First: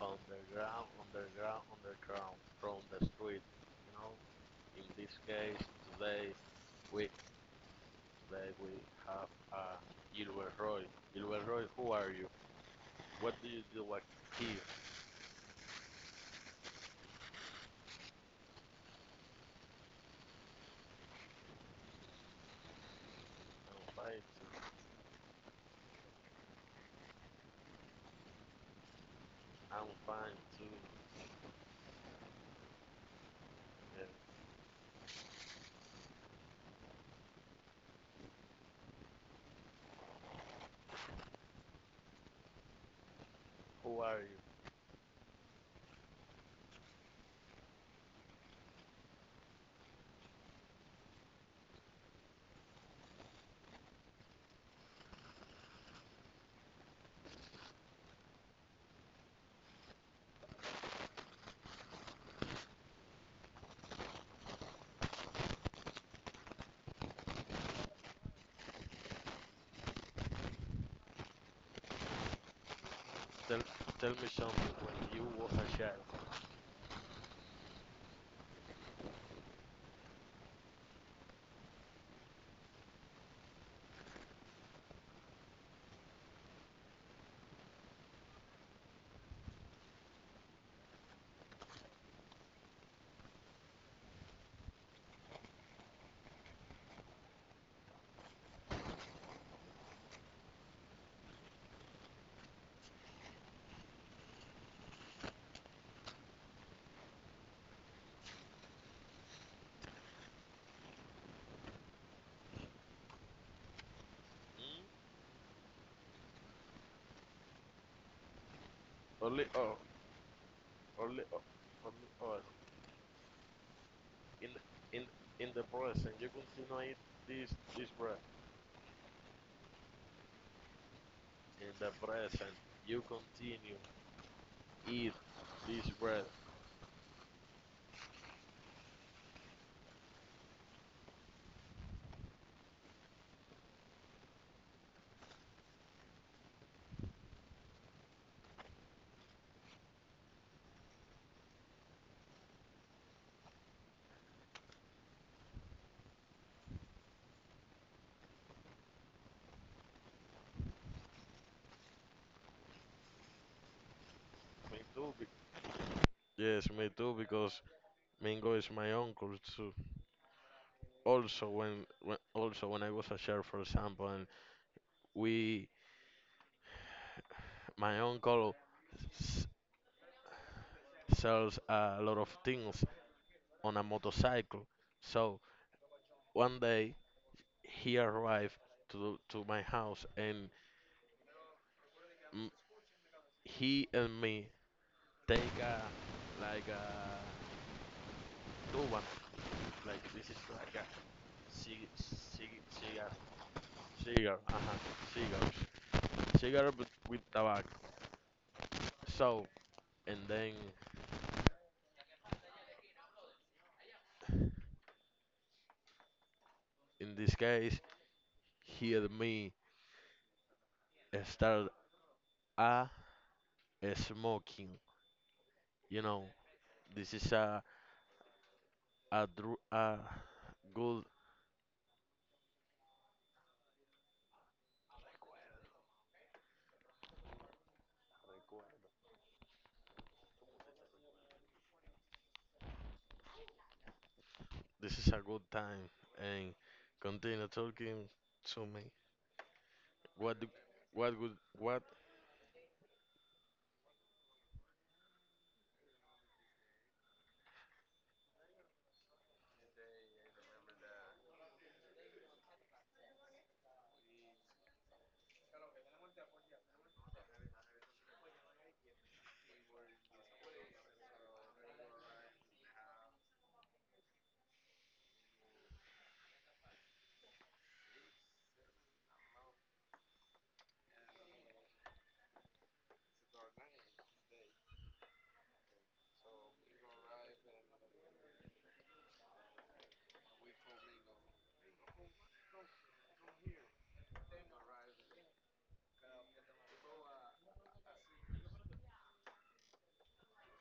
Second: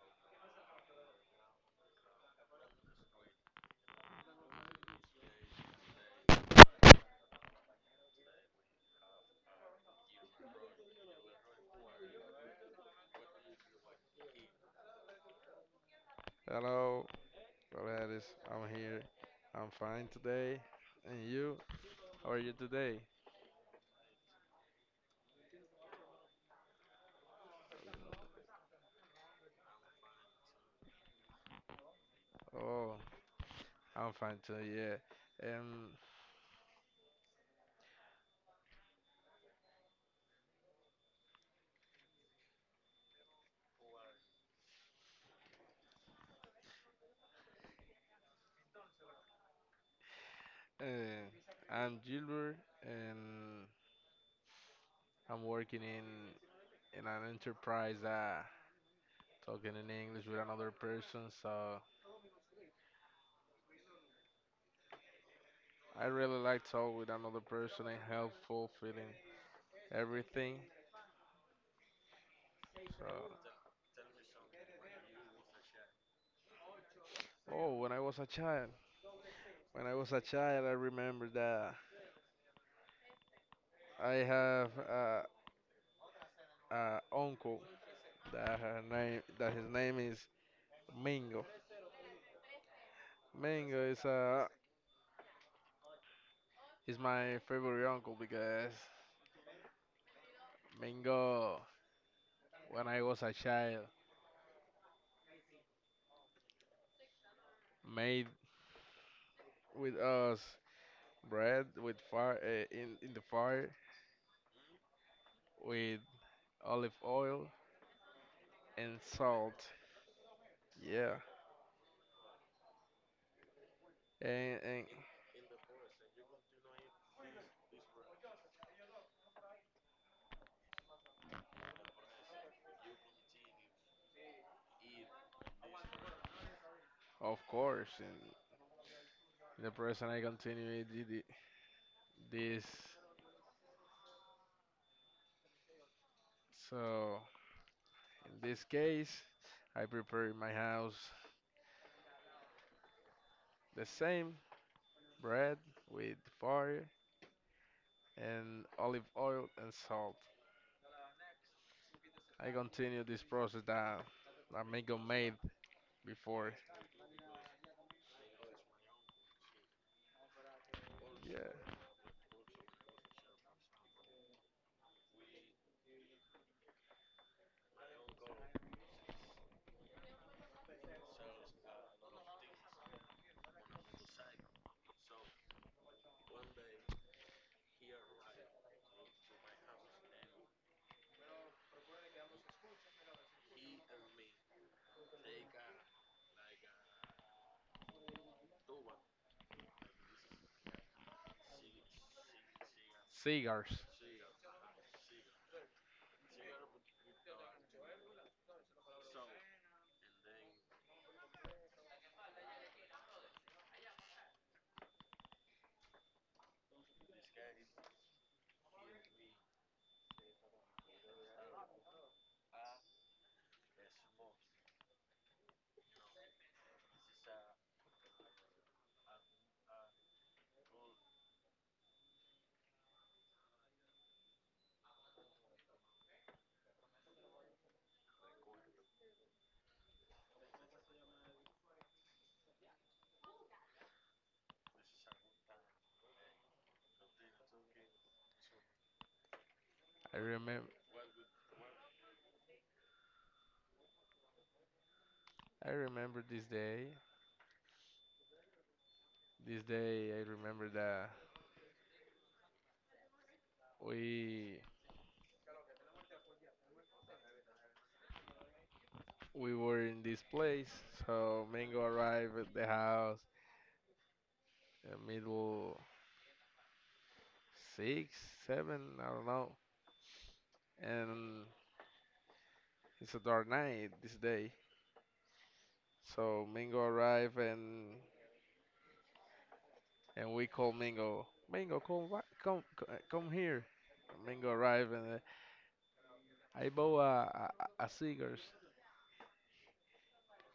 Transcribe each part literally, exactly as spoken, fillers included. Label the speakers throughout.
Speaker 1: Underground, underground, underground, from the street. You know, in this case, today we today we have uh, Gilbert Roy. Gilbert Roy, who are you? What do you do at here?
Speaker 2: Hello, Gladys. I'm here. I'm fine today. And you? How are you today?
Speaker 1: I'm fine too. I'm fine too.
Speaker 2: Oh,
Speaker 1: And
Speaker 2: I'm fine too. Yeah. Um,
Speaker 1: who are you?
Speaker 2: uh, I'm Gilbert, and I'm working in in an enterprise. Uh, talking in English with another person. So I really like talk with another person and helpful feeling everything. So,
Speaker 1: Tell, tell me something when you was a child.
Speaker 2: oh, when I was a child, when I was a child, I remember that I have a, a uncle. That her name, that his name is Mingo. Mingo is uh is my favorite uncle because Mingo, when I was a child, made with us bread with fire uh, in in the fire
Speaker 1: Hmm?
Speaker 2: with olive oil and
Speaker 1: Only
Speaker 2: salt.
Speaker 1: Oh,
Speaker 2: Yeah,
Speaker 1: only Oh, only us. In,
Speaker 2: and, and
Speaker 1: in, in the present, you continue this, this breath. In the present. You continue eat this bread.
Speaker 2: of course, and the person I continue did it- this. So in this case, I prepare in my house the same bread with fire and olive oil and salt. I continue this process that that
Speaker 1: Me
Speaker 2: Amigo
Speaker 1: too. Be-
Speaker 2: made before.
Speaker 1: yes, me too. Because Mingo is my uncle too. Also,
Speaker 2: Yeah,
Speaker 1: when, when also when I was a child, for example, and we, my uncle s- sells a lot of things on a motorcycle. So one day he arrived to to my house, and m- he and me take a like a do one like this is like Cig cig cigar,
Speaker 2: cigars.
Speaker 1: cigar, uh-huh, cigars, cigar with, with tobacco. So, and then in this case, he and me started a smoking. You know, this is a a, dru- a good. This is a good time, and continue talking to me.
Speaker 2: I
Speaker 1: What do,
Speaker 2: remember.
Speaker 1: what would what?
Speaker 2: I remember this day. This day, I remember that we we were in this place. So Mingo arrived at the house in middle six, seven, I don't know. And it's a dark night this day. So Mingo arrived and and we call Mingo. Mingo, come, wha- come, c- uh, come here. Mingo arrived, and uh, I bought a, a, a cigars.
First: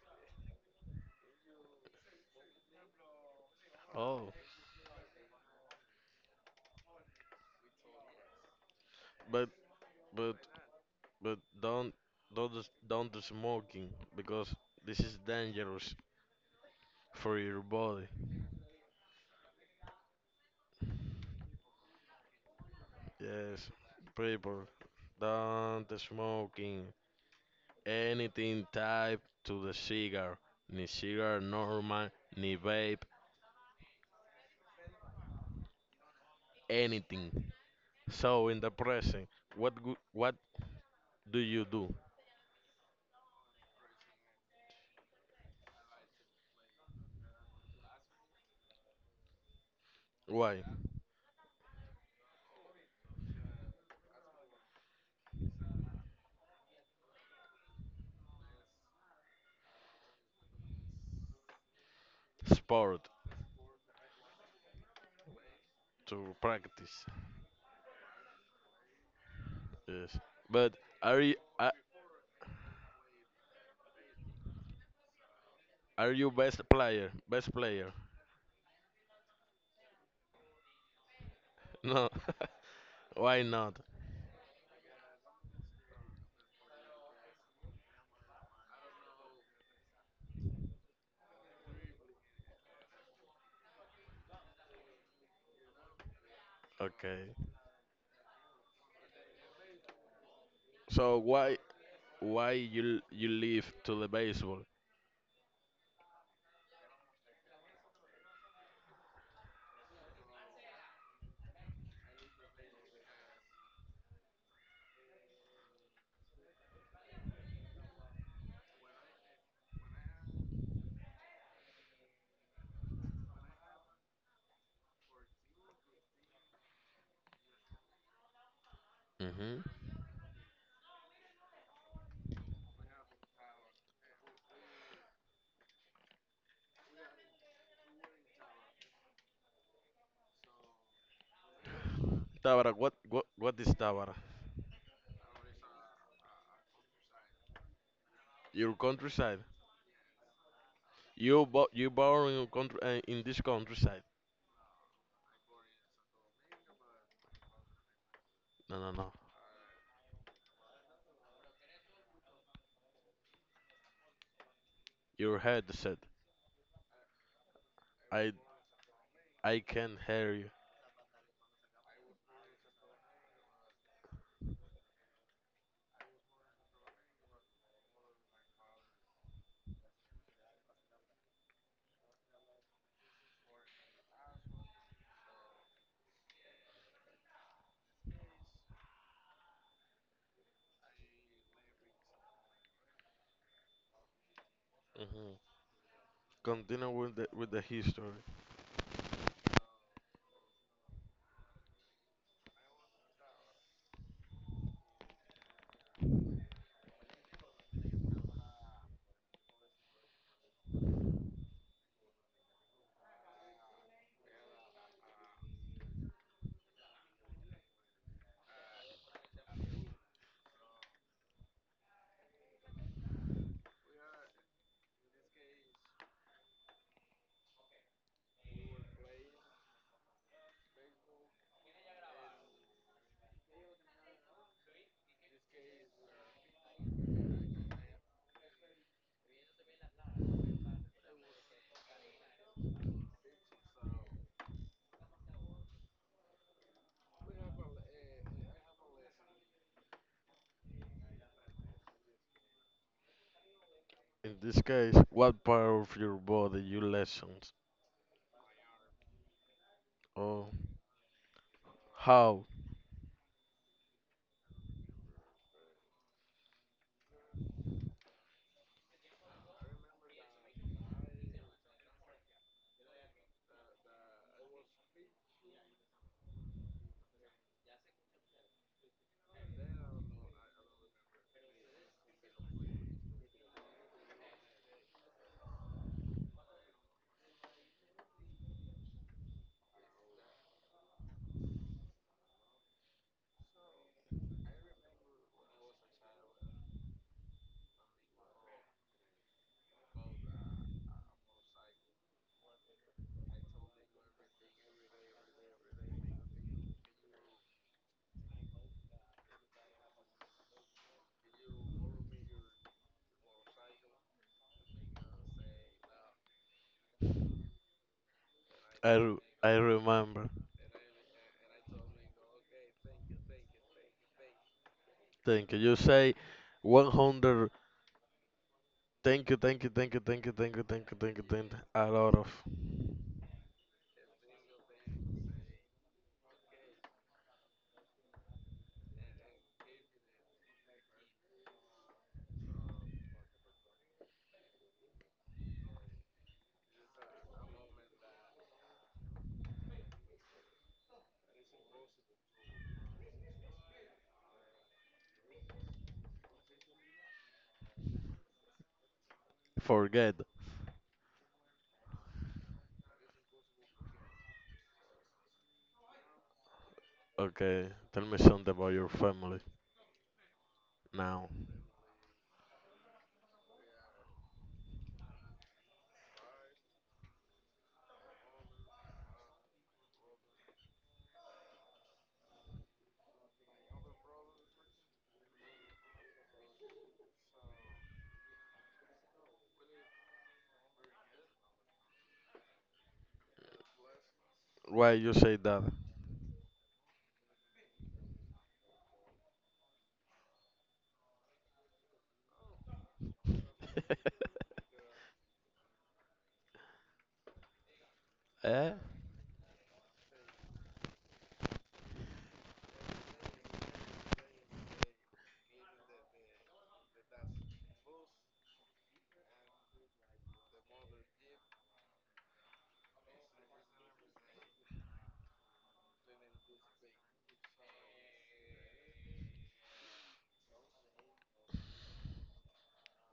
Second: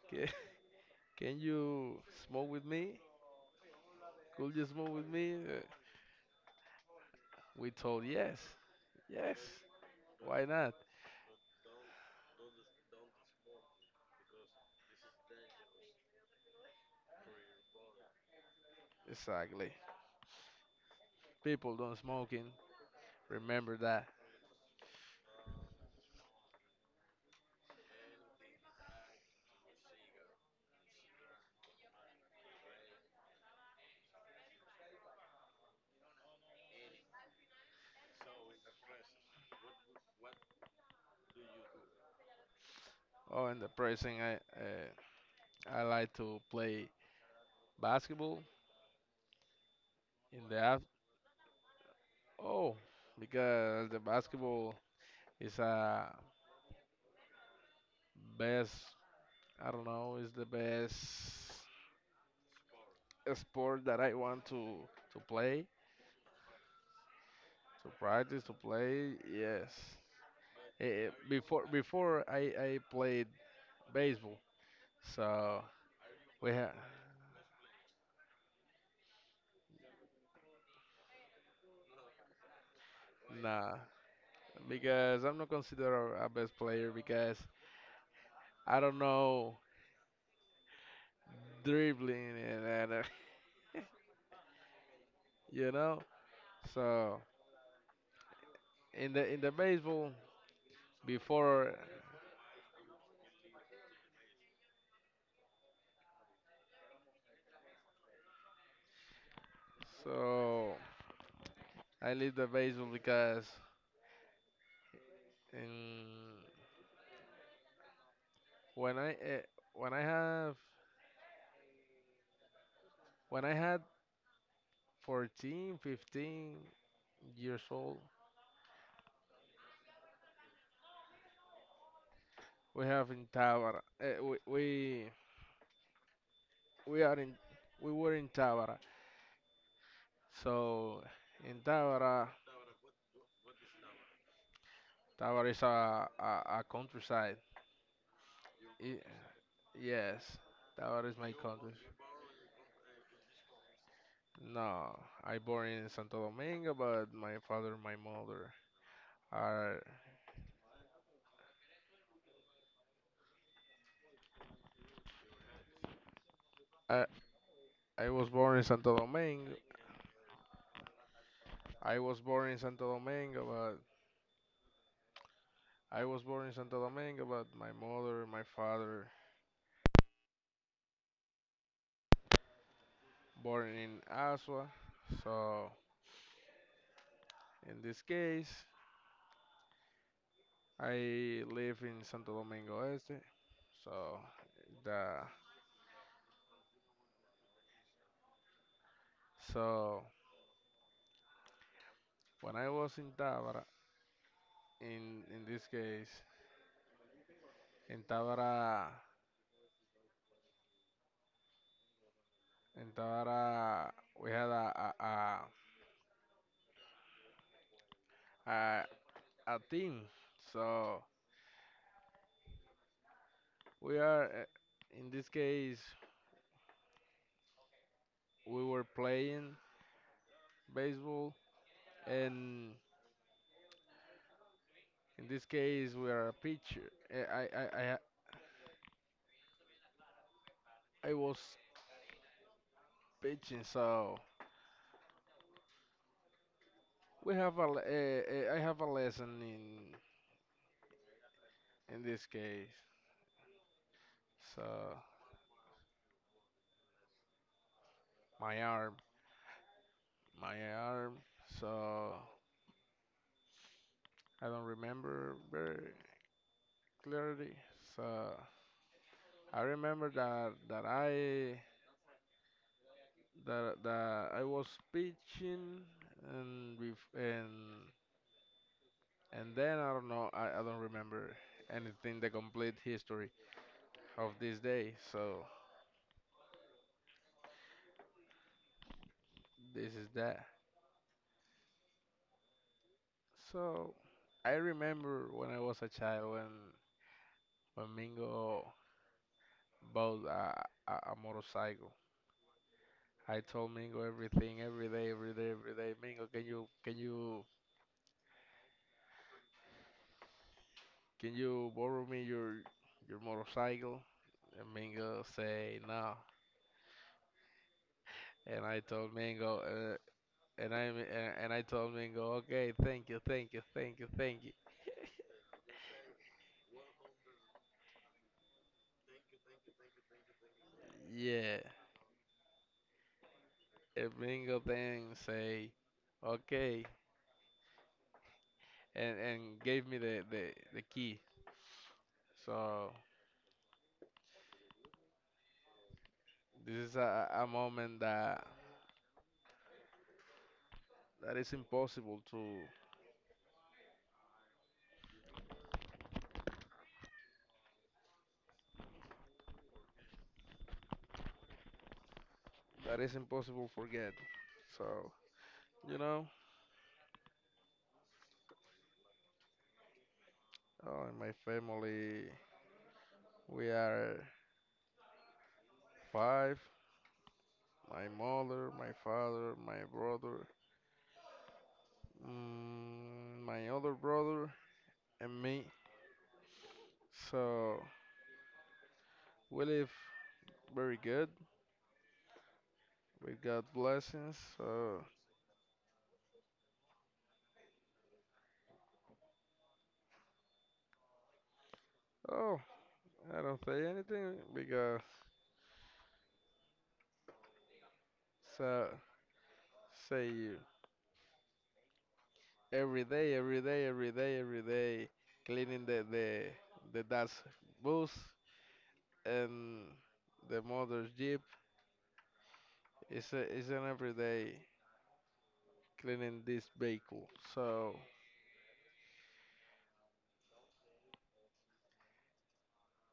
Speaker 2: Can, can you smoke with me?
Speaker 1: Oh,
Speaker 2: Could you smoke with me? Uh, we told yes, yes.
Speaker 1: but but
Speaker 2: Why not?
Speaker 1: But don't don't do- don't do smoking because this is dangerous for your body.
Speaker 2: Exactly. People don't smoking.
Speaker 1: Yes,
Speaker 2: Remember that.
Speaker 1: people, don't smoking anything type to the cigar, ni cigar normal, ni vape, anything. So in the present, what go- what do you do?
Speaker 2: Oh, in the prison, I uh, I like to play basketball in the
Speaker 1: Why?
Speaker 2: af- oh, because the basketball is a best, I don't know, it's the best
Speaker 1: Sport
Speaker 2: sport that I want to to play,
Speaker 1: to practice.
Speaker 2: to practice, to play. Yes.
Speaker 1: Yes, but
Speaker 2: Eh, eh,
Speaker 1: are you
Speaker 2: before
Speaker 1: are,
Speaker 2: before I I played baseball, so
Speaker 1: are you
Speaker 2: we
Speaker 1: best
Speaker 2: ha
Speaker 1: player? Best player? No, why
Speaker 2: nah,
Speaker 1: not?
Speaker 2: because I'm not considered a best player because I don't know dribbling, and, and uh, you know. So
Speaker 1: Okay.
Speaker 2: in the in the baseball
Speaker 1: So why
Speaker 2: before,
Speaker 1: why you you leave to the baseball?
Speaker 2: so I leave the baseball because. In When I uh, when I have when I had fourteen, fifteen years old,
Speaker 1: Hmm.
Speaker 2: we have in Tabara. Uh, we, we we are in we were in Tabara. So in Tabara,
Speaker 1: Tabara, what what what is Tabara?
Speaker 2: Tabara is a, a, a countryside.
Speaker 1: Your
Speaker 2: I-
Speaker 1: countryside.
Speaker 2: yes, Tabara is my
Speaker 1: You bo
Speaker 2: country.
Speaker 1: you born in country uh, in this countryside.
Speaker 2: No, I born in Santo Domingo, but my father and my mother
Speaker 1: No, no, no.
Speaker 2: are.
Speaker 1: Your head said.
Speaker 2: I, I was
Speaker 1: I
Speaker 2: born in Santo Domingo.
Speaker 1: I can hear you.
Speaker 2: I was born in Santo Domingo, I was born in Santo Domingo, but my mother, my father, born in Asua. So in this case, I live in Santo Domingo Este. So the
Speaker 1: Hmm. Continue with the with the history.
Speaker 2: so when I was in Tabara, in in this case, in Tabara, in Tabara, we had a a a, a, a team. So we are uh, in this case, we were playing baseball and in this case, we are a pitcher. Eh, I, I, I, I was pitching, so we have a, le- eh, eh, I have a lesson in in this case.
Speaker 1: In this
Speaker 2: So
Speaker 1: case, what part of your body you lessons?
Speaker 2: my arm,
Speaker 1: Oh,
Speaker 2: my arm. So
Speaker 1: how?
Speaker 2: I don't remember very clearly. So I remember that that I that that I was pitching and with and and then I don't know. I, I don't remember anything the complete history of this day. So. This is that. So I remember when I was a child when when Mingo bought a, a, a motorcycle. I told Mingo everything every day, every day, every day. Mingo, can you can you can you borrow me your your motorcycle? And Mingo say no. And I
Speaker 1: I
Speaker 2: told
Speaker 1: re- I
Speaker 2: Mingo uh,
Speaker 1: remember.
Speaker 2: and I and and I told Mingo, okay, thank you, thank you, thank you, thank you.
Speaker 1: Thank you. You say one hundred. Thank you, thank you, thank you, thank you, thank you, thank you, thank you, thank you.
Speaker 2: Yeah.
Speaker 1: A lot of
Speaker 2: And Mingo then say, okay, and and gave me the the, the key. So this is a, a moment that that is impossible to
Speaker 1: forget.
Speaker 2: that is impossible forget. So, you know,
Speaker 1: Okay, tell me something about your family
Speaker 2: uh, in
Speaker 1: now.
Speaker 2: my family we are five. My mother, my father, my brother, mm, my other brother, and me. So we live very good. We got blessings.
Speaker 1: Why
Speaker 2: So
Speaker 1: you say that?
Speaker 2: oh, I don't say anything because
Speaker 1: Eh?
Speaker 2: so say every day, every day, every day, every day, cleaning the the the dad's boots and the mother's jeep is a, is an everyday cleaning this vehicle. So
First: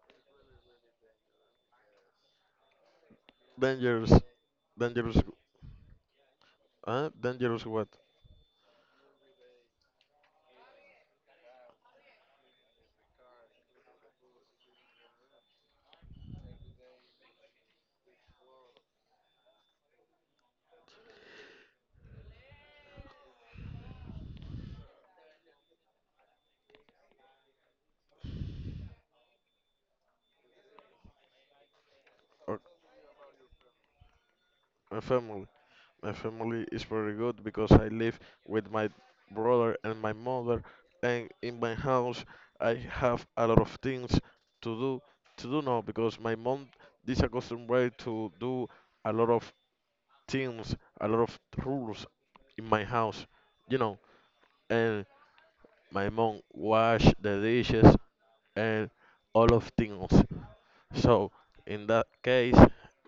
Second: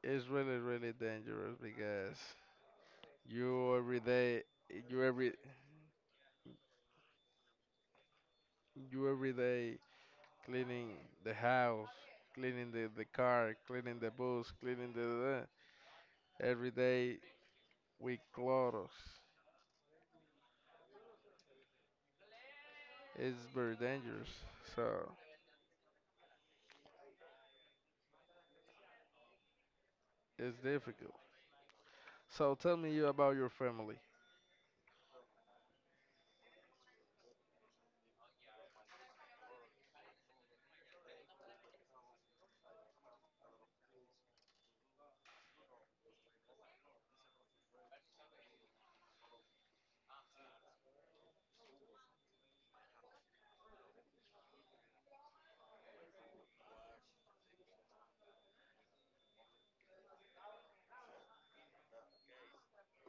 Speaker 2: it's really really dangerous because you every
Speaker 1: Dangerous,
Speaker 2: day you
Speaker 1: dangerous,
Speaker 2: every
Speaker 1: huh? Dangerous what?
Speaker 2: you every day cleaning the house, cleaning the the car, cleaning the bus, cleaning the, the every day with clothes. It's very dangerous. So. It's difficult. So
Speaker 1: Or
Speaker 2: tell me you about your family.
Speaker 1: my family. My family is very good because I live with my brother and my mother, and in my house I have a lot of things to do. To do now because my mom is accustomed to do a lot of things, a lot of rules in my house, you know. And my mom wash the dishes and all of things. So in that case,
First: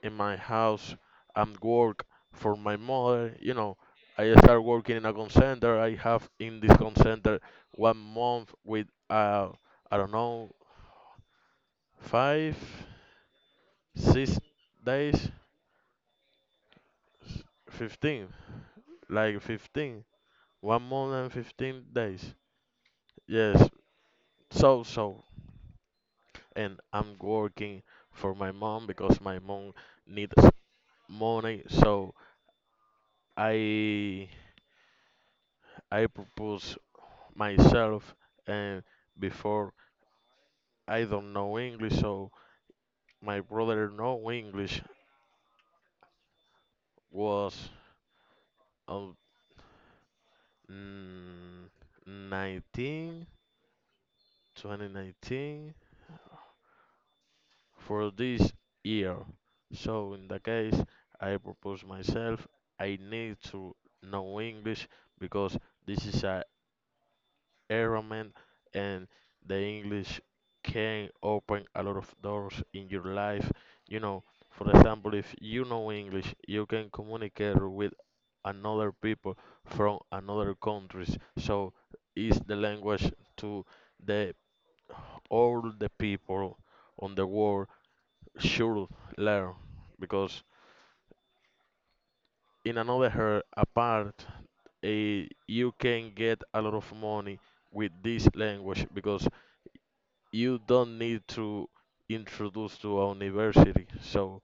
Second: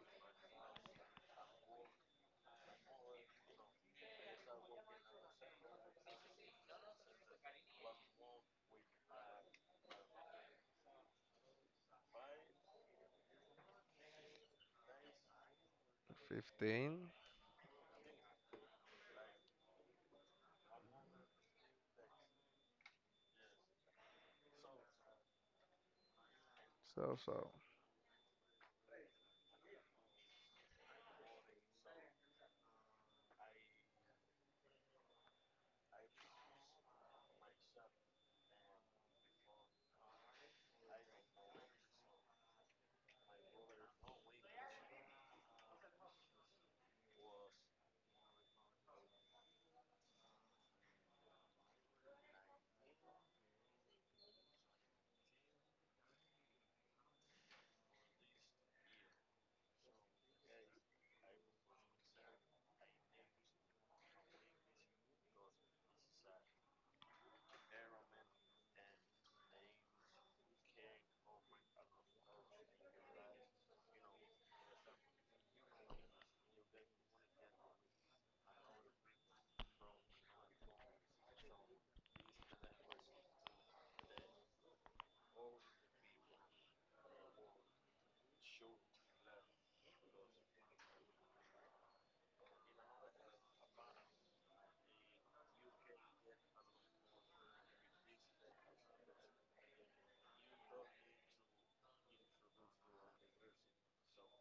Speaker 1: in my house, I'm work for my mother. You know, I start working in a call center. I have in this call center one month with uh, I don't know five, six days,
Speaker 2: fifteen.
Speaker 1: fifteen, like fifteen, one month and fifteen days. Yes, so so, and
Speaker 2: So
Speaker 1: I'm
Speaker 2: so.
Speaker 1: working for my mom because my mom needs money. So I I propose myself, and before I don't know English, so my brother know English was um, mm, nineteen, twenty nineteen, for this year. So in the case I propose myself, I need to know English because this is a environment and the English can open a lot of doors in your life. You know, for example, if you know English, you can communicate with another people from another countries. So is the language to the all the people on the world should learn because in another her apart eh, you can get a lot of money with this language because you don't need to introduce to a university. So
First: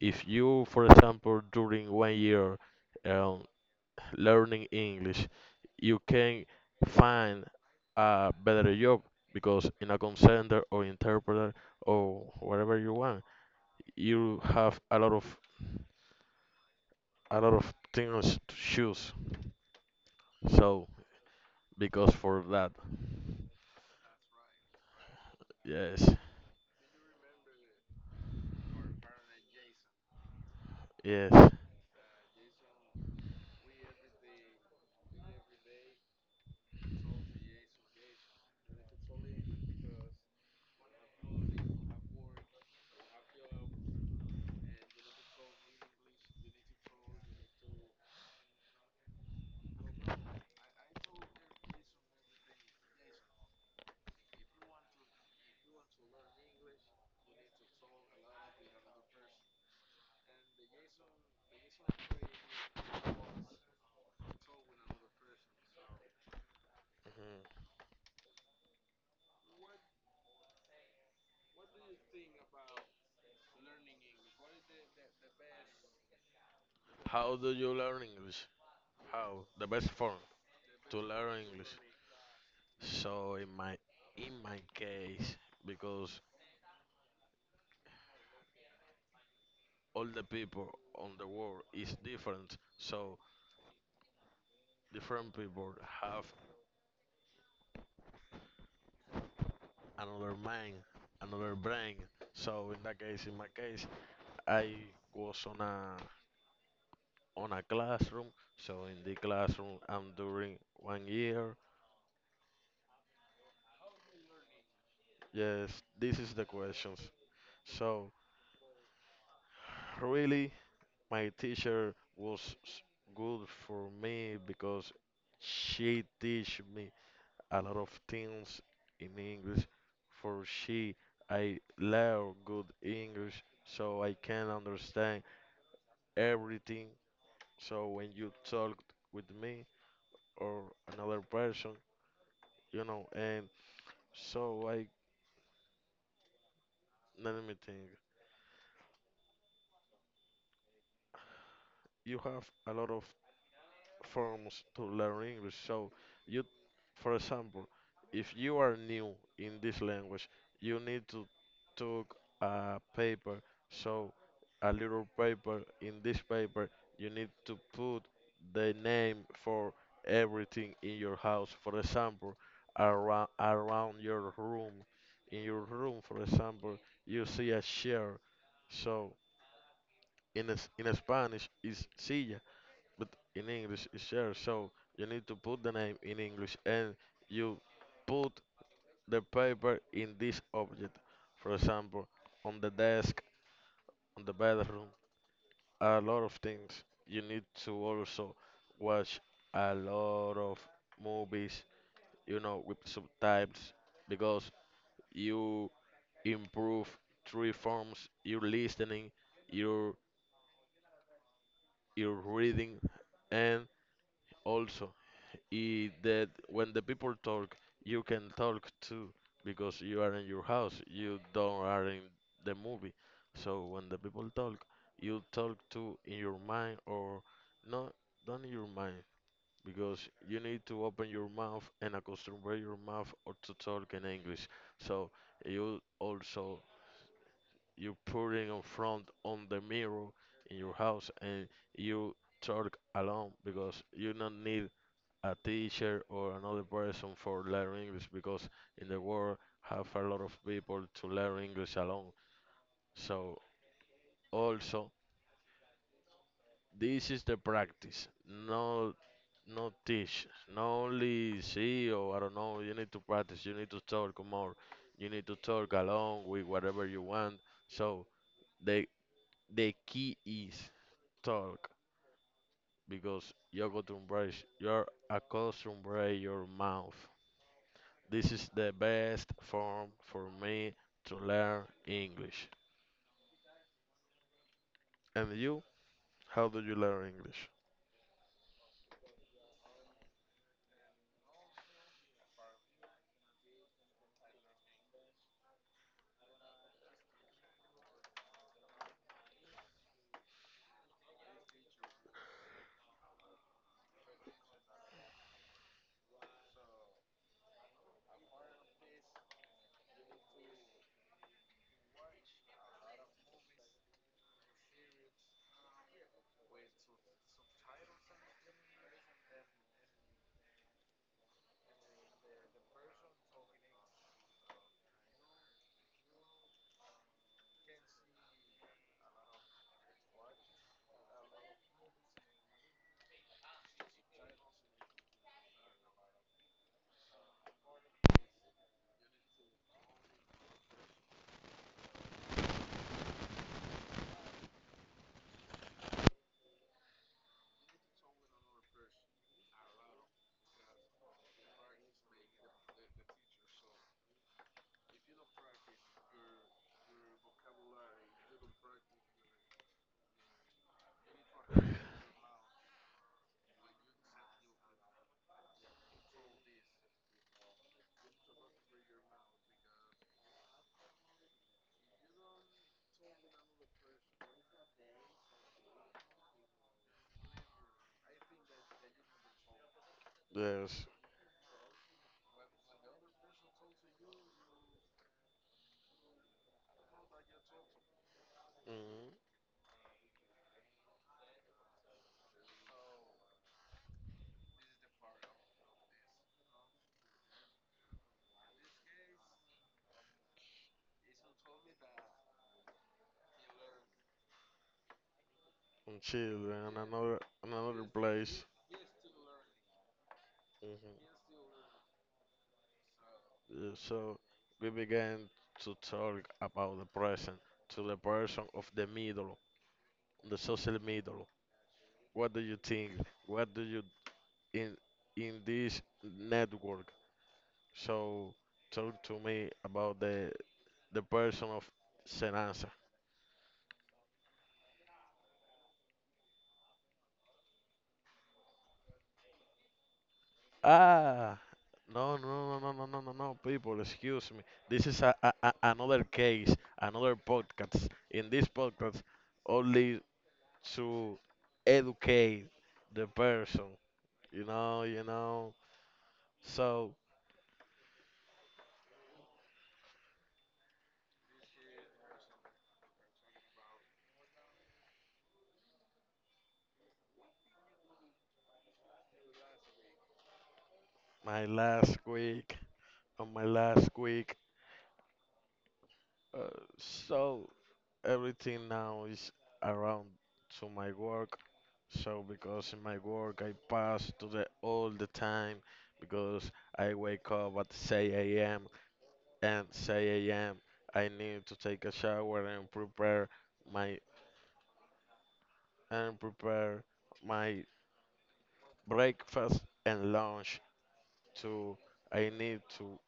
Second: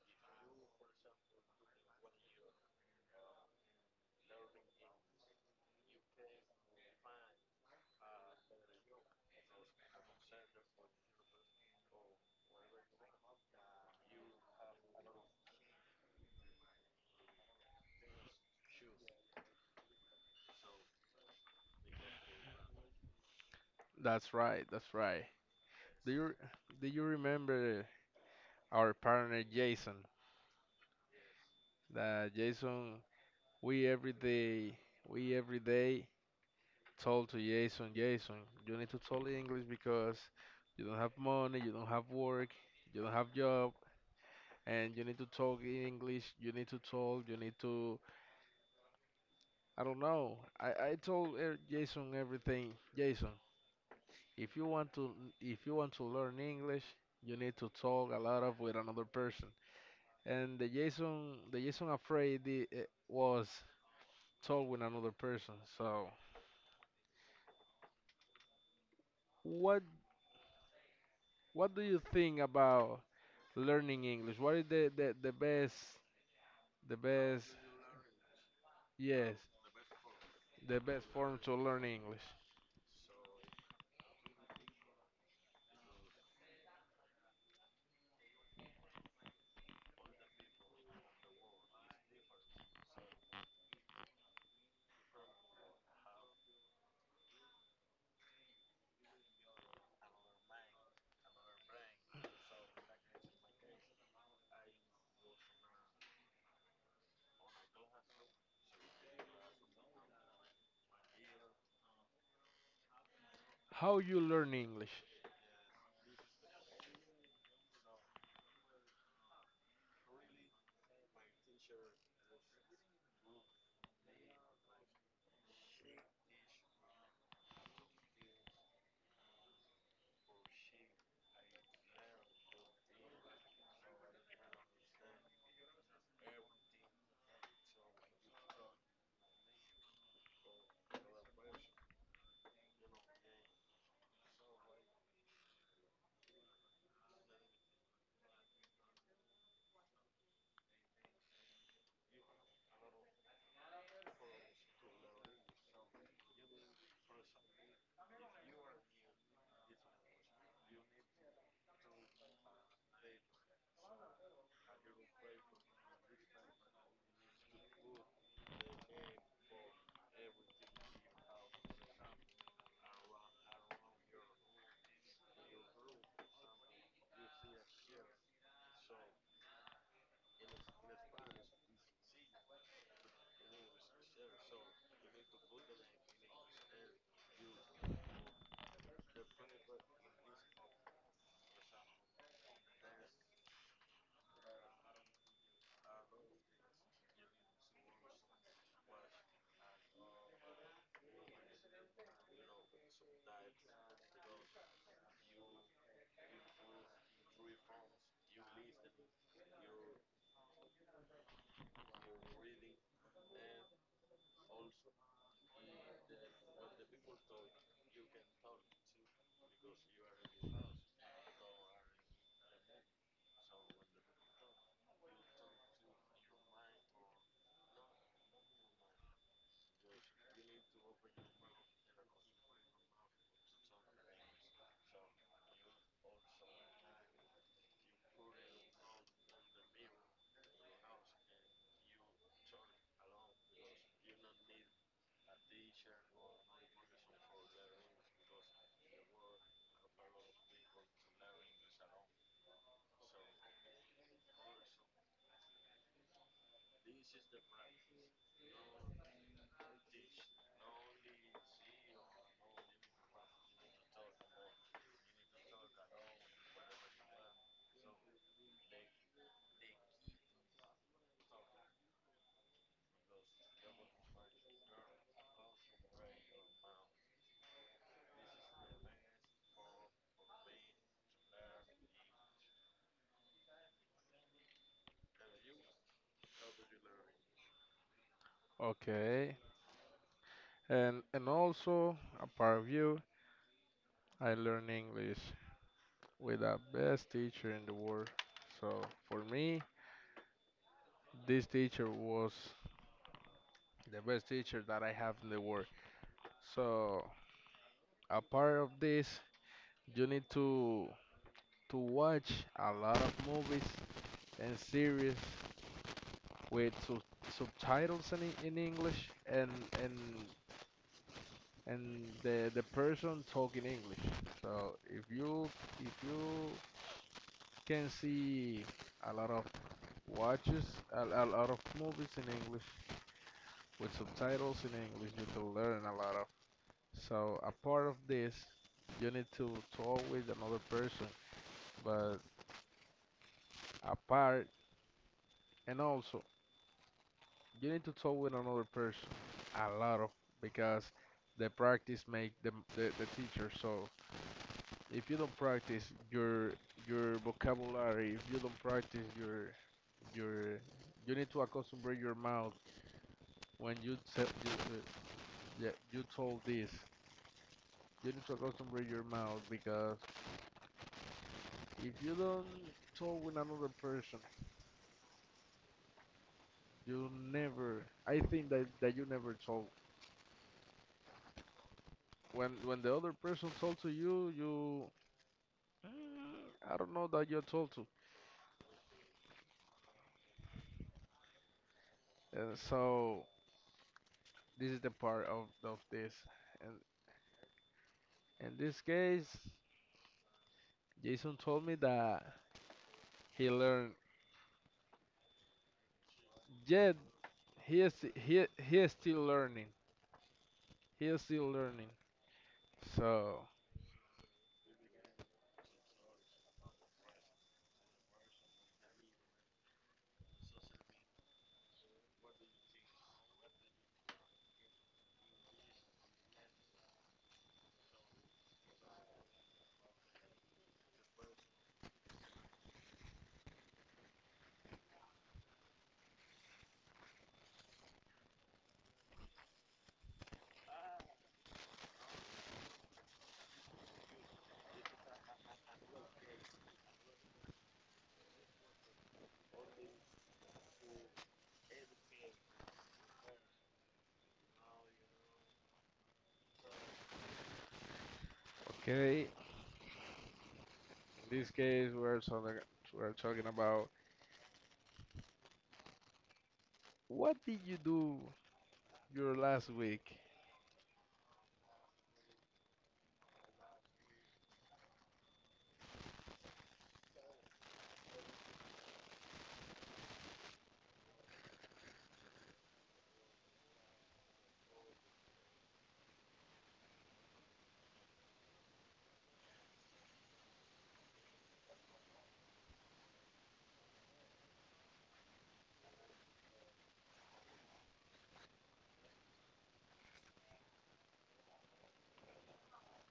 Speaker 1: if you for example during one year um, learning english you can find a better job because in a call center or interpreter or whatever you want you have a lot of a lot of things to choose. So because for that,
Speaker 2: That's right. That's right.
Speaker 1: yes,
Speaker 2: Do you do you remember our partner Jason?
Speaker 1: yes.
Speaker 2: That Jason we every day we every day told to Jason, Jason, you need to tell in English because you don't have money, you don't have work, you don't have job, and you need to talk in English. You need to talk. You need to. I don't know. I I told uh, Jason everything. Jason, If you want to if you want to learn English, you need to talk a lot of with another person. And the Jason the Jason afraid the, eh, was talk with another person. So
Speaker 1: Mhm.
Speaker 2: what what do you think about learning English? What is the, the, the best the
Speaker 1: How
Speaker 2: best
Speaker 1: do you learn English?
Speaker 2: yes
Speaker 1: How the best form
Speaker 2: the
Speaker 1: to
Speaker 2: best form
Speaker 1: learn
Speaker 2: to
Speaker 1: English?
Speaker 2: learn English?
Speaker 1: So in my in my case, because all the people on the world is different, so different people have another mind, another brain. So in that case, in my case, I was on a on a classroom. So in the classroom, I'm during one year.
Speaker 2: How you learn English?
Speaker 1: Yes, this is the questions. So, really, my teacher was s- good for me because she teach me a lot of things in English. For she, I learn good English, so I can understand everything. So when you talk with me or another person, you know, and so I let me think. You have a lot of forms to learn English. So you, for example, if you are new in this language, you need to took a paper. So a little paper. In this paper, you need to put the name for everything in your house. For example, around around your room. In your room, for example, you see a chair. So in es- in Spanish, is silla but in English is share, so you need to put the name in English and you put the paper in this object. For example, on the desk, on the bedroom, a lot of things. You need to also watch a lot of movies, you know, with subtitles because you improve three forms, your listening, your your reading and also i- that when the people talk, you can talk too because you are in your house, you don't are in the movie. So when the people talk, you talk too in your mind or no, not in your mind because you need to open your mouth and acostumbrate your mouth or to talk in English. So you also you put it in front on the mirror in your house and you talk alone because you don't need a teacher or another person for learn English because in the world have a lot of people to learn English alone. So also this is the practice, no no teach, not only see or I don't know. You need to practice. You need to talk more. You need to talk along with whatever you want. So the the key is talk because you're going to embrace you're accustomed to your mouth. This is the best form for me to learn English. And you, how do you learn English?
Speaker 2: Okay. And and also apart of you, I learn English with the best teacher in the world. So for me, this teacher was the best teacher that I have in the world. So apart of this, you need to to watch a lot of movies and series with sub- subtitles in, E- in English and and and the the person talking English. So if you if you can see a lot of watches, a, a lot of movies in English with subtitles in English, you to learn a lot of. So a part of this, you need to talk with another person, but apart and also you need to talk with another person a lot of because the practice make the the, the teacher. So if you don't practice your your vocabulary, if you don't practice your your you need to accostumbra your mouth when you, te- you, uh, yeah, you told this. You need to accostumbra your mouth because if you don't talk with another person, you never. I think that that you never talk.
Speaker 1: Yes,
Speaker 2: When when the other person talk to you, you. Mm, I don't know that you talk to.
Speaker 1: mm
Speaker 2: And so this is the part of of this. And in this case, Jason told me that he learned.
Speaker 1: in Chile and
Speaker 2: Yet
Speaker 1: another in
Speaker 2: he
Speaker 1: another
Speaker 2: is he
Speaker 1: place.
Speaker 2: he is still learning. He
Speaker 1: Hmm.
Speaker 2: is still learning. So
Speaker 1: So we began to talk about the present to the person of the middle, the social middle. What do you think? What do you in in this network? So talk to me about the the person of Senan. Ah, no, no, no, no, no, no, no, no, people, excuse me. This is a, a, a- another case, another podcast. In this podcast, only to educate the person, you know, you know. So,
Speaker 2: okay, in this case, we're talking we're talking about what did you do your last week.
Speaker 1: my last week, on my last week, uh, so everything now is around to my work. So because in my work I pass to the all the time because I wake up at six a m and six a m. I need to take a shower and prepare my and prepare my breakfast and lunch too. I need to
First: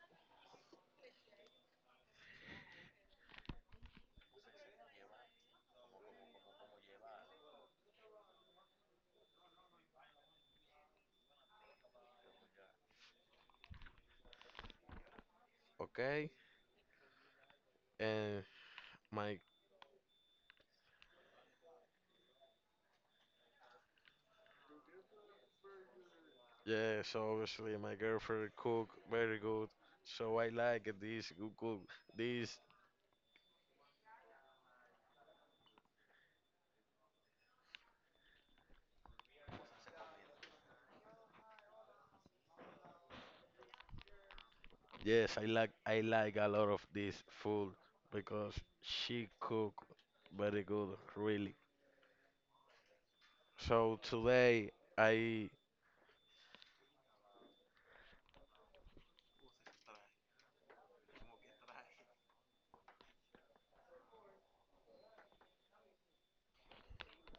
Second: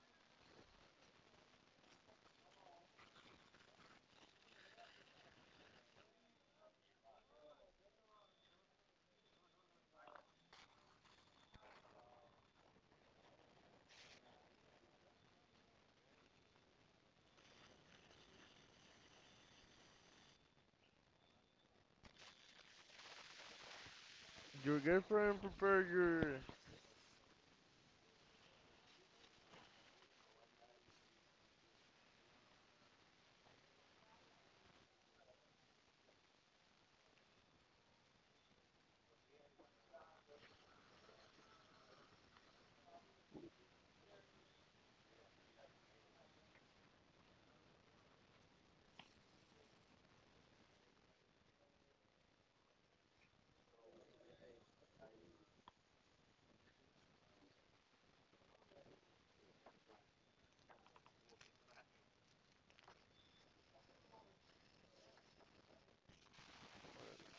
Speaker 1: okay and my
Speaker 2: Your girlfriend prepared your.
Speaker 1: yeah so obviously my girlfriend cook very good so I like this good cook this. Yes, I like I like a lot of this food because she cook very good, really. So today I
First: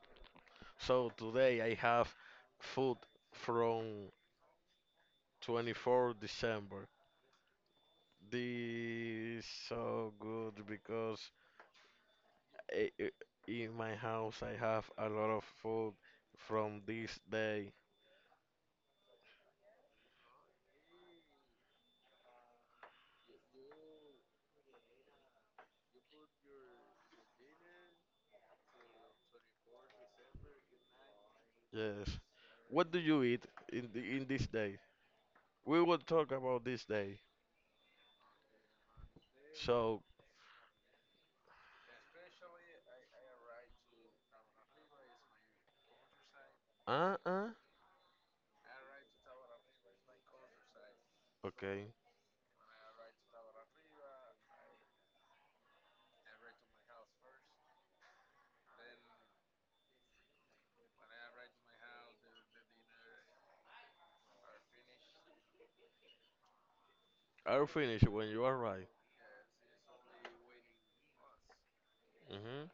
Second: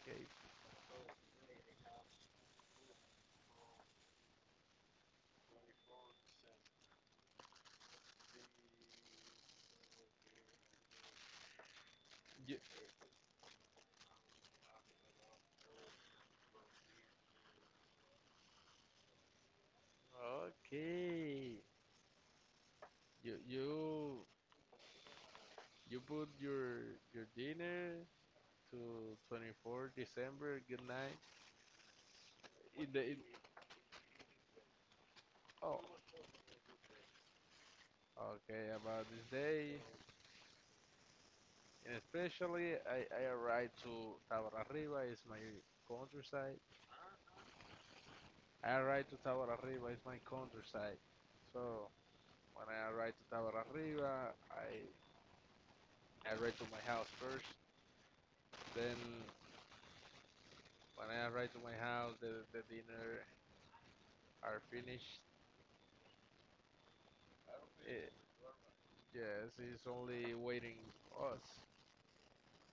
Speaker 2: Okay.
Speaker 1: so today I have food from twenty-fourth December. This so good because
Speaker 2: You,
Speaker 1: i i- in my house I have a lot of food from this day.
Speaker 2: okay. you, you, you put your your dinner to twenty fourth December. Good night.
Speaker 1: Yes.
Speaker 2: In
Speaker 1: What do
Speaker 2: the in,
Speaker 1: you eat in the, in this day?
Speaker 2: oh,
Speaker 1: We will talk about this day.
Speaker 2: okay. About this day,
Speaker 1: So,
Speaker 2: and especially I I arrived to Tabarra Arriba. Is my countryside.
Speaker 1: uh-uh.
Speaker 2: I arrived to Tabarra Arriba. Is my countryside. So
Speaker 1: Okay.
Speaker 2: when I arrived to Tabarra Arriba, I I arrived to my house first. Then when I arrive to my house, the, the dinner are finished.
Speaker 1: I'll finish
Speaker 2: It,
Speaker 1: when you are right.
Speaker 2: yes, it's only waiting us.
Speaker 1: Hmm.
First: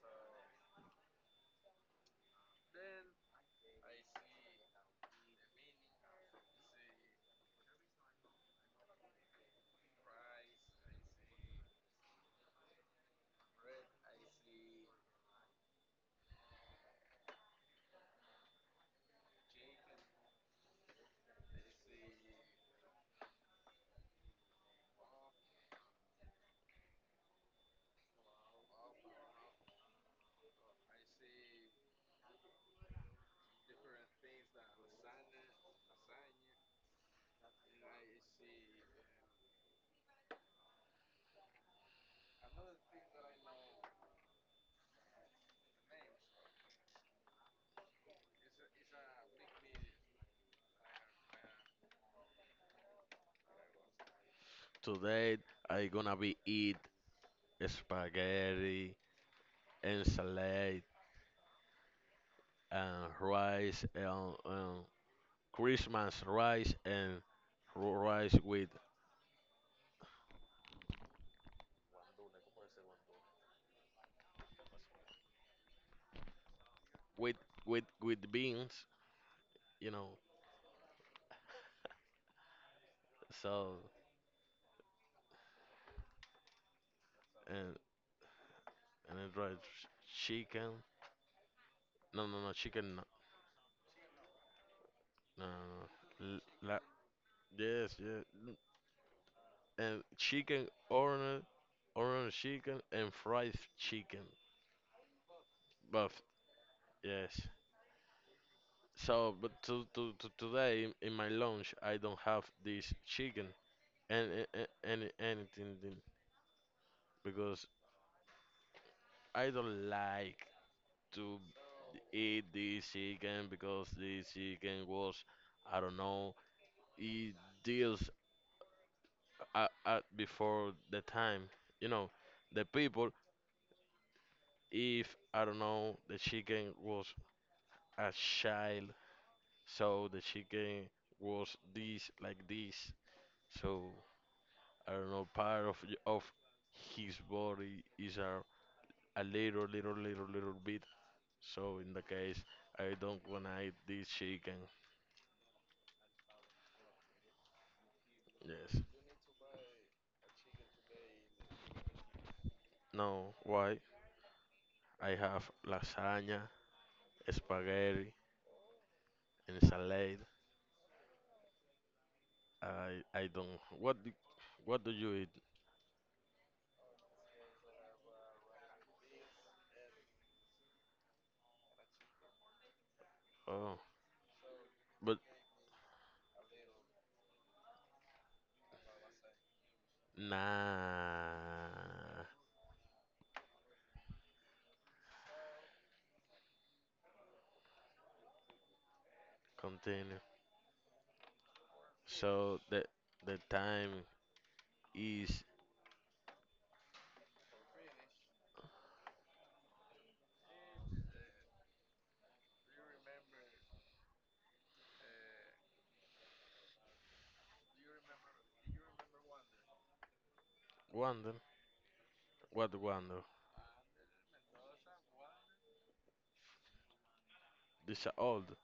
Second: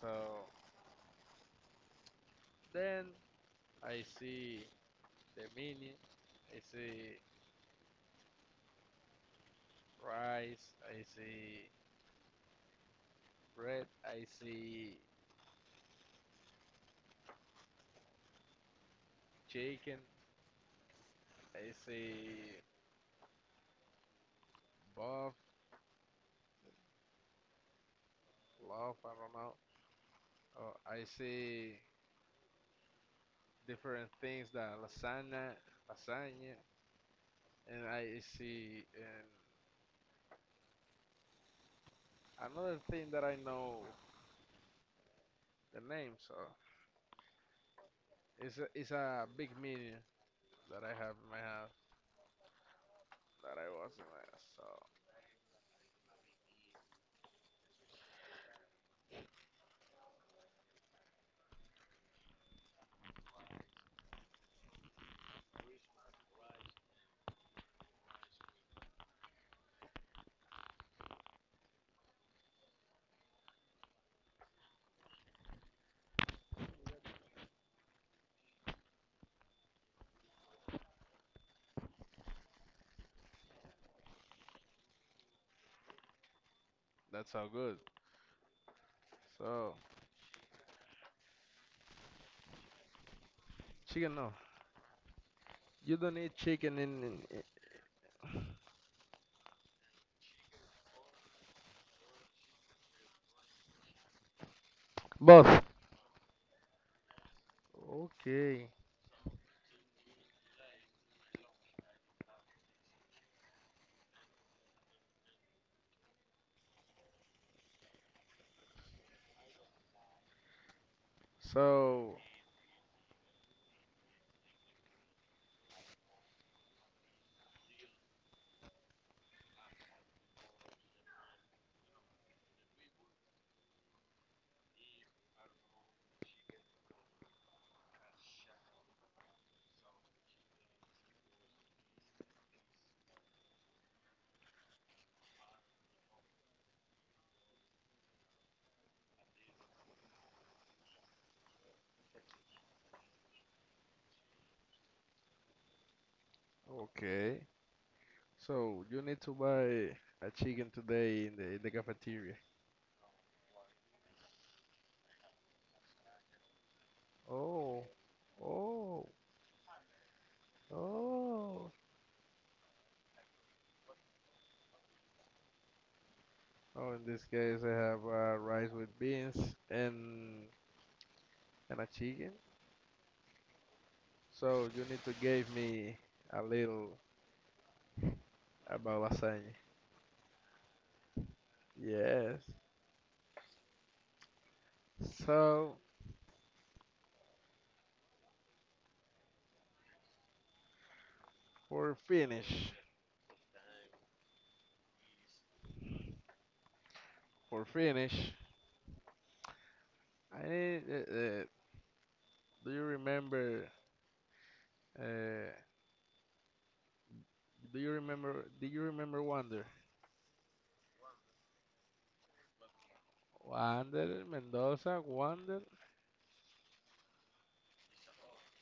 Speaker 2: So then I see the menu, I see rice, I see bread, I see chicken, I see buff, love, I don't know. Oh, I see different things that lasagna, lasagna, and I see and another thing that I know the name. So it's a, it's a big menu that I have in my house that I wasn't at. So
Speaker 1: Today I gonna be eat spaghetti and salad and rice and, and Christmas rice and ro- rice with with with with beans, you know. So
Speaker 2: that's how
Speaker 1: and
Speaker 2: good.
Speaker 1: and it right
Speaker 2: So
Speaker 1: ch- chicken. No no no chicken no
Speaker 2: chicken no,
Speaker 1: no no. No.
Speaker 2: you don't need
Speaker 1: L- La,
Speaker 2: chicken in, in, in
Speaker 1: yes yes n- and chicken orange orange chicken and fried chicken.
Speaker 2: Both.
Speaker 1: But yes.
Speaker 2: Okay.
Speaker 1: So, but to, to, to today in my lunch, I don't have this chicken and, and, and anything then, because I don't like to
Speaker 2: So
Speaker 1: eat this chicken because this chicken was, I don't know, it deals at, at before the time. You know, the people, if I don't know, the chicken was a child, so the chicken was this like this. So. I don't know, part of of his body is a, a little, little, little, little bit. So in the case, I don't wanna eat this chicken.
Speaker 2: okay.
Speaker 1: Yes.
Speaker 2: So you need to buy a chicken today in the in the cafeteria.
Speaker 1: No. Why? I have lasagna,
Speaker 2: Oh,
Speaker 1: spaghetti,
Speaker 2: oh,
Speaker 1: and salad.
Speaker 2: oh.
Speaker 1: I I don't. What do, what do you eat?
Speaker 2: Oh, in this case, I have uh, rice with beans and and a chicken.
Speaker 1: Oh,
Speaker 2: So you need to
Speaker 1: but
Speaker 2: give me a little about lasagna.
Speaker 1: nah.
Speaker 2: Yes. So
Speaker 1: Continue.
Speaker 2: for
Speaker 1: So
Speaker 2: finish,
Speaker 1: the the time is
Speaker 2: for finish, I need. Uh, uh, do you remember? Uh, do you remember? Do you remember Wander?
Speaker 1: wonder. What wonder?
Speaker 2: Wander Mendoza. Wander.
Speaker 1: This a old.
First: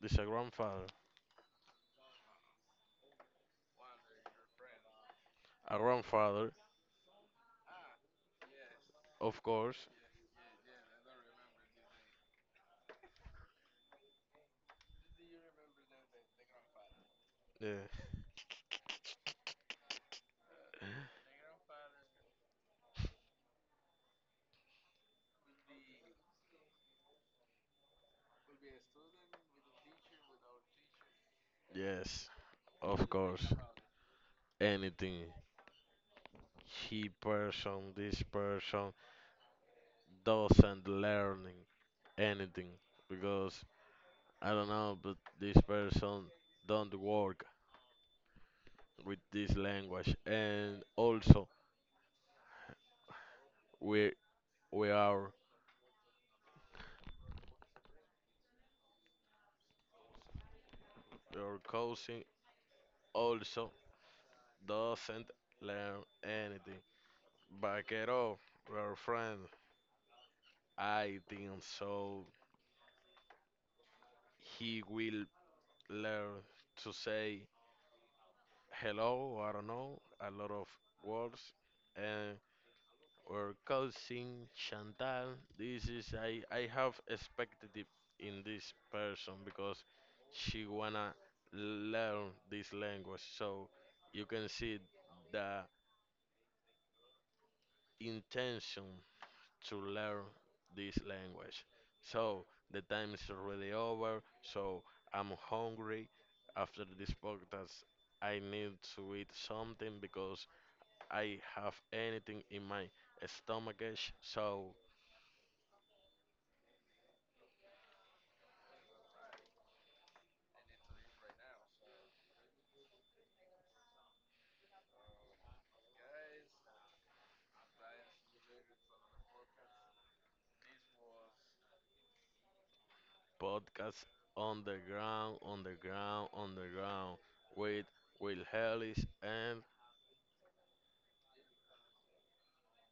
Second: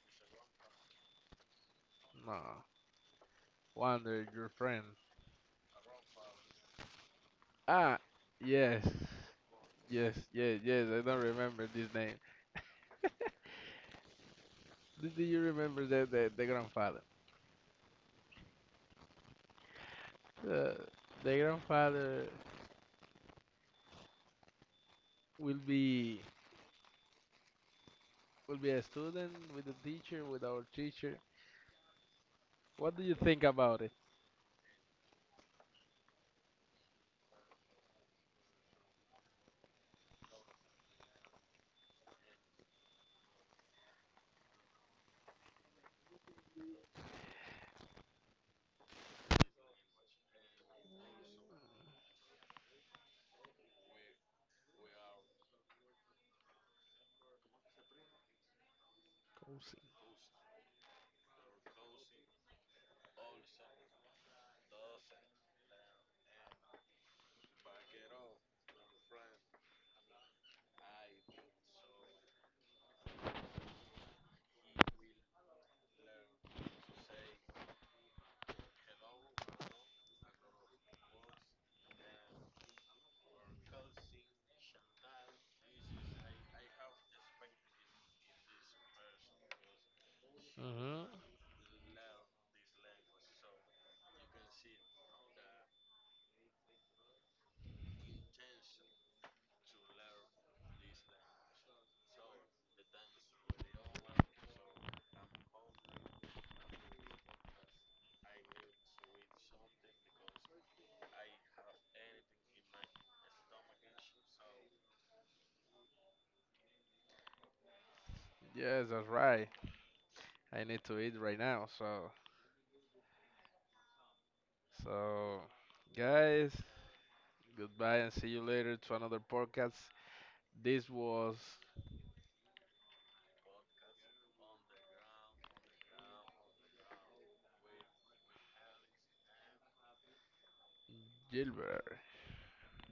Speaker 1: This a grandfather.
Speaker 2: No. Wander, your friend.
Speaker 1: A grandfather,
Speaker 2: Ah, yes,
Speaker 1: of course.
Speaker 2: yes, yes, yes. I don't remember this name. Do, do you remember the the, the grandfather?
Speaker 1: Yeah.
Speaker 2: The, the grandfather will be will be a student with a teacher with our teacher.
Speaker 1: Yes,
Speaker 2: What do
Speaker 1: of
Speaker 2: you think
Speaker 1: course.
Speaker 2: about it?
Speaker 1: Anything. He person, this person doesn't learning anything because I don't know, but this person don't work with this language. And also, we we are
Speaker 2: Cozy.
Speaker 1: your cousin also doesn't learn anything. Back it up, your friend. I think so. He will learn to say hello, I don't know, a lot of words. And our cousin Chantal, this is I I have expected it in this person because she
Speaker 2: Mhm.
Speaker 1: wanna learn this language. So you can see the intention to learn this language. So the time is already over. So I'm hungry. After this podcast, I need to eat something because I have anything in my stomach. So
Speaker 2: Yes, that's right. I need to eat right now. So, so guys, goodbye and see you later to another podcast. This was
Speaker 1: podcast on the ground, on the ground, on the ground with Will Ellis. And
Speaker 2: Gilbert.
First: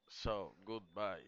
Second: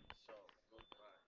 Speaker 1: so goodbye.